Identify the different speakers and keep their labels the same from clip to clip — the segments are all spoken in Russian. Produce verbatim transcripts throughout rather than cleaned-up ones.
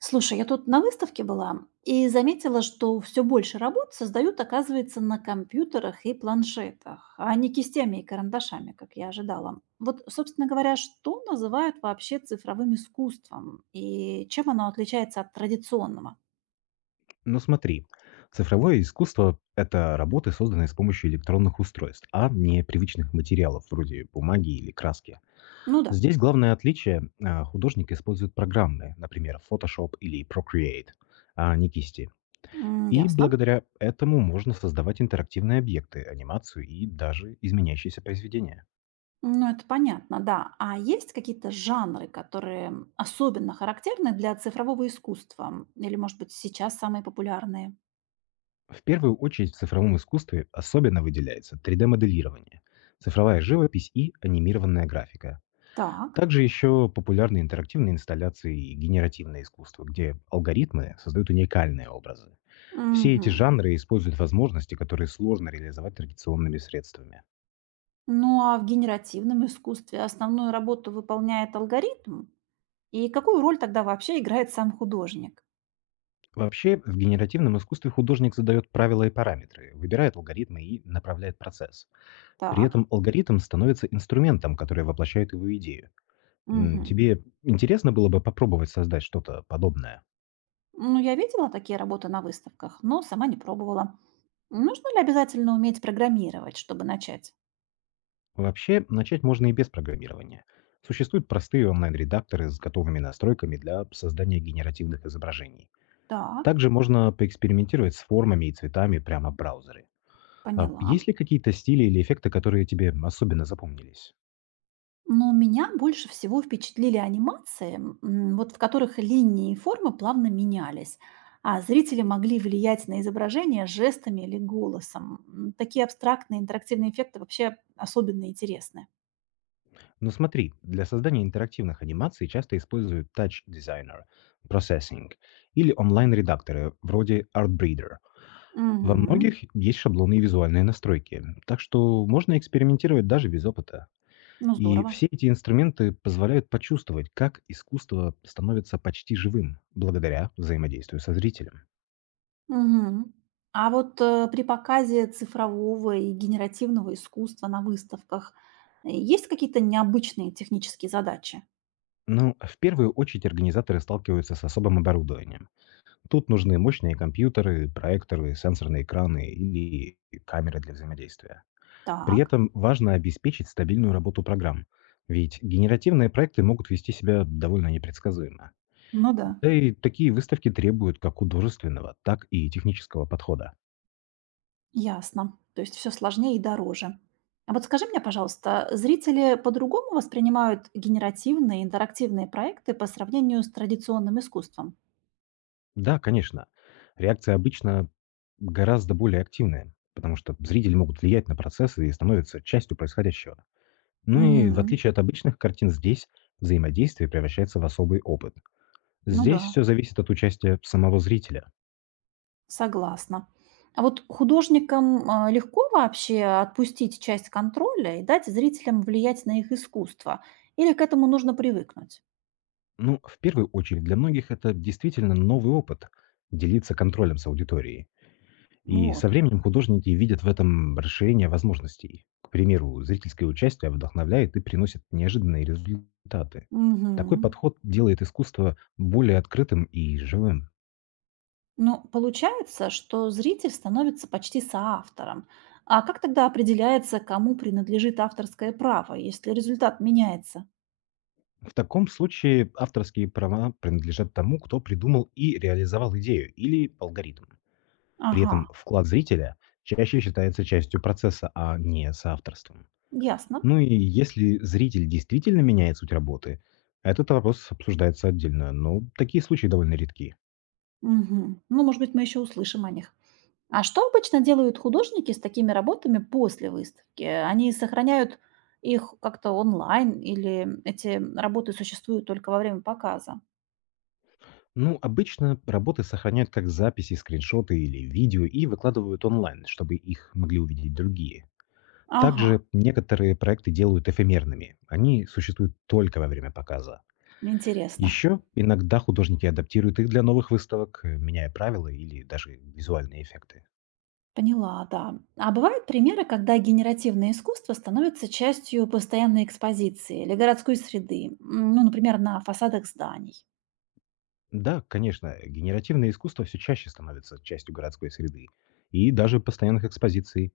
Speaker 1: Слушай, я тут на выставке была и заметила, что все больше работ создают, оказывается, на компьютерах и планшетах, а не кистями и карандашами, как я ожидала. Вот, собственно говоря, что называют вообще цифровым искусством и чем оно отличается от традиционного?
Speaker 2: Ну смотри, цифровое искусство– это работы, созданные с помощью электронных устройств, а не привычных материалов вроде бумаги или краски.
Speaker 1: Ну да.
Speaker 2: Здесь главное отличие– а, художник использует программные, например, Photoshop или Procreate, а не кисти.
Speaker 1: М,
Speaker 2: И
Speaker 1: ясно.
Speaker 2: благодаря этому можно создавать интерактивные объекты, анимацию и даже изменяющиеся произведения.
Speaker 1: Ну, это понятно, да. А есть какие-то жанры, которые особенно характерны для цифрового искусства? Или, может быть, сейчас самые популярные?
Speaker 2: В первую очередь в цифровом искусстве особенно выделяется три дэ-моделирование, цифровая живопись и анимированная графика.
Speaker 1: Так.
Speaker 2: Также еще популярны интерактивные инсталляции и генеративное искусство, где алгоритмы создают уникальные образы. Все эти
Speaker 1: Мгм.
Speaker 2: жанры используют возможности, которые сложно реализовать традиционными средствами.
Speaker 1: Ну а в генеративном искусстве основную работу выполняет алгоритм? И какую роль тогда вообще играет сам художник?
Speaker 2: Вообще, в генеративном искусстве художник задает правила и параметры, выбирает алгоритмы и направляет процесс. При
Speaker 1: Так.
Speaker 2: этом алгоритм становится инструментом, который воплощает его идею. М,
Speaker 1: Мгм.
Speaker 2: Тебе интересно было бы попробовать создать что-то подобное?
Speaker 1: Ну, я видела такие работы на выставках, но сама не пробовала. Нужно ли обязательно уметь программировать, чтобы начать?
Speaker 2: Вообще, начать можно и без программирования. Существуют простые онлайн-редакторы с готовыми настройками для создания генеративных изображений.
Speaker 1: Так,
Speaker 2: Также можно поэкспериментировать с формами и цветами прямо в браузере. А
Speaker 1: поняла.
Speaker 2: есть ли какие-то стили или эффекты, которые тебе особенно запомнились?
Speaker 1: Но меня больше всего впечатлили анимации, м, вот в которых линии и формы плавно менялись, а зрители могли влиять на изображение жестами или голосом. М, Такие абстрактные интерактивные эффекты вообще особенно интересны.
Speaker 2: Ну смотри, для создания интерактивных анимаций часто используют Touch Designer, Processing или онлайн-редакторы вроде Artbreeder. Во
Speaker 1: Мгм.
Speaker 2: многих есть шаблоны и визуальные настройки, так что можно экспериментировать даже без опыта.
Speaker 1: Ну,
Speaker 2: И
Speaker 1: здорово.
Speaker 2: все эти инструменты позволяют почувствовать, как искусство становится почти живым благодаря взаимодействию со зрителем.
Speaker 1: Мгм. А вот э, при показе цифрового и генеративного искусства на выставках э, есть какие-то необычные технические задачи?
Speaker 2: Но в первую очередь организаторы сталкиваются с особым оборудованием. Тут нужны мощные компьютеры, проекторы, сенсорные экраны или камеры для взаимодействия. При
Speaker 1: Так,
Speaker 2: этом важно обеспечить стабильную работу программ, ведь генеративные проекты могут вести себя довольно непредсказуемо.
Speaker 1: ну да.
Speaker 2: Да и такие выставки требуют как художественного, так и технического подхода.
Speaker 1: Ясно. То есть все сложнее и дороже. А вот скажи мне, пожалуйста, зрители по-другому воспринимают генеративные, интерактивные проекты по сравнению с традиционным искусством?
Speaker 2: Да, конечно. Реакция обычно гораздо более активная, потому что зрители могут влиять на процессы и становятся частью происходящего. Ну и в
Speaker 1: Мгм.
Speaker 2: отличие от обычных картин, здесь взаимодействие превращается в особый опыт.
Speaker 1: Ну да,
Speaker 2: Здесь все зависит от участия самого зрителя.
Speaker 1: согласна. А вот художникам а, легко вообще отпустить часть контроля и дать зрителям влиять на их искусство? Или к этому нужно привыкнуть?
Speaker 2: Ну, в первую очередь, для многих это действительно новый опыт– делиться контролем с аудиторией. И со
Speaker 1: Вот.
Speaker 2: временем художники видят в этом расширение возможностей. К примеру, зрительское участие вдохновляет и приносит неожиданные результаты. Такой
Speaker 1: Мгм.
Speaker 2: подход делает искусство более открытым и живым.
Speaker 1: Ну, получается, что зритель становится почти соавтором. А как тогда определяется, кому принадлежит авторское право, если результат меняется?
Speaker 2: В таком случае авторские права принадлежат тому, кто придумал и реализовал идею или алгоритм. При
Speaker 1: Ага,
Speaker 2: этом вклад зрителя чаще считается частью процесса, а не соавторством.
Speaker 1: ясно.
Speaker 2: Ну и если зритель действительно меняет суть работы, этот вопрос обсуждается отдельно, но такие случаи довольно редки.
Speaker 1: Мгм. Ну, может быть, мы еще услышим о них. А что обычно делают художники с такими работами после выставки? Они сохраняют их как-то онлайн или эти работы существуют только во время показа?
Speaker 2: Ну, обычно работы сохраняют как записи, скриншоты или видео и выкладывают онлайн, чтобы их могли увидеть другие.
Speaker 1: Ага,
Speaker 2: Также некоторые проекты делают эфемерными. Они существуют только во время показа.
Speaker 1: интересно.
Speaker 2: Еще иногда художники адаптируют их для новых выставок, э, меняя правила или даже визуальные эффекты.
Speaker 1: Поняла, да. А бывают примеры, когда генеративное искусство становится частью постоянной экспозиции или городской среды? М, ну, например, на фасадах зданий.
Speaker 2: Да, конечно, генеративное искусство все чаще становится частью городской среды и даже постоянных экспозиций.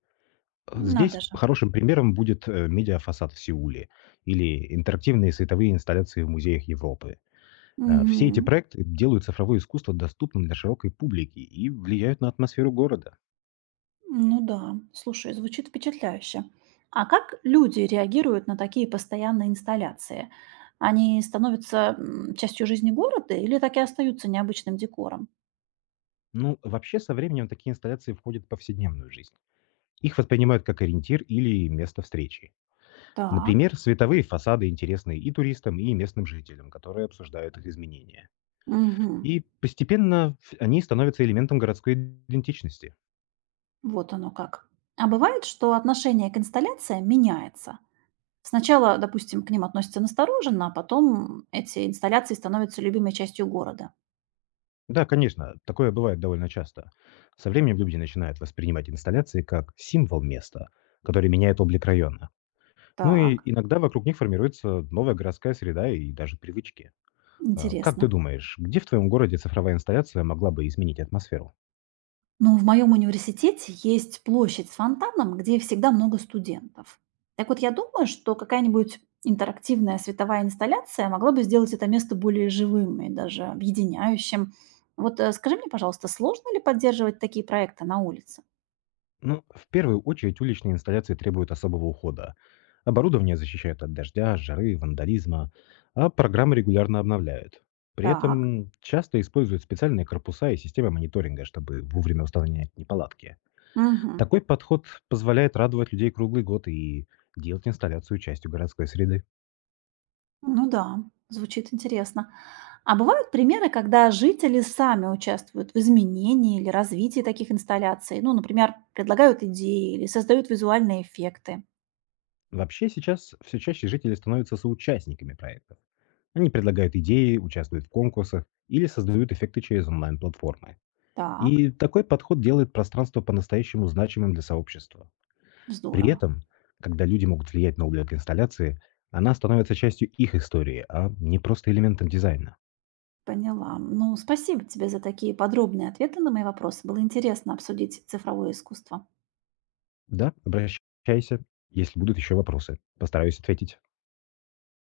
Speaker 2: Э, Здесь
Speaker 1: Надо же.
Speaker 2: хорошим примером будет э, медиафасад в Сеуле или интерактивные световые инсталляции в музеях Европы. Э, Все эти
Speaker 1: Мгм.
Speaker 2: проекты делают цифровое искусство доступным для широкой публики и влияют на атмосферу города.
Speaker 1: Ну да, слушай, звучит впечатляюще. А как люди реагируют на такие постоянные инсталляции? Они становятся м, частью жизни города или так и остаются необычным декором?
Speaker 2: Ну, вообще, со временем такие инсталляции входят в повседневную жизнь. Их воспринимают как ориентир или место встречи.
Speaker 1: Так.
Speaker 2: Например, световые фасады интересны и туристам, и местным жителям, которые обсуждают их изменения.
Speaker 1: Мгм.
Speaker 2: И постепенно ф- они становятся элементом городской идентичности.
Speaker 1: Вот оно как. А бывает, что отношение к инсталляциям меняется? Сначала, допустим, к ним относятся настороженно, а потом эти инсталляции становятся любимой частью города.
Speaker 2: Да, конечно, такое бывает довольно часто. Со временем люди начинают воспринимать инсталляции как символ места, который меняет облик района. Ну и
Speaker 1: Так,
Speaker 2: иногда вокруг них формируется новая городская среда и даже привычки. А, Как ты
Speaker 1: интересно.
Speaker 2: думаешь, где в твоем городе цифровая инсталляция могла бы изменить атмосферу?
Speaker 1: Ну, в моем университете есть площадь с фонтаном, где всегда много студентов. Так вот, я думаю, что какая-нибудь интерактивная световая инсталляция могла бы сделать это место более живым и даже объединяющим. Вот э, скажи мне, пожалуйста, сложно ли поддерживать такие проекты на улице?
Speaker 2: Ну, в первую очередь уличные инсталляции требуют особого ухода. Оборудование защищают от дождя, жары, вандализма, а программы регулярно обновляют. При
Speaker 1: Так.
Speaker 2: этом часто используют специальные корпуса и системы мониторинга, чтобы вовремя устранять неполадки.
Speaker 1: Угу.
Speaker 2: Такой подход позволяет радовать людей круглый год и делать инсталляцию частью городской среды.
Speaker 1: Ну да, звучит интересно. А бывают примеры, когда жители сами участвуют в изменении или развитии таких инсталляций? Ну, например, предлагают идеи или создают визуальные эффекты.
Speaker 2: Вообще сейчас все чаще жители становятся соучастниками проектов. Они предлагают идеи, участвуют в конкурсах или создают эффекты через онлайн-платформы.
Speaker 1: Так,
Speaker 2: И такой подход делает пространство по-настоящему значимым для сообщества. При
Speaker 1: здорово.
Speaker 2: этом, когда люди могут влиять на облик инсталляции, она становится частью их истории, а не просто элементом дизайна.
Speaker 1: Поняла. Ну, спасибо тебе за такие подробные ответы на мои вопросы. Было интересно обсудить цифровое искусство.
Speaker 2: Да, обращайся, если будут еще вопросы. Постараюсь ответить.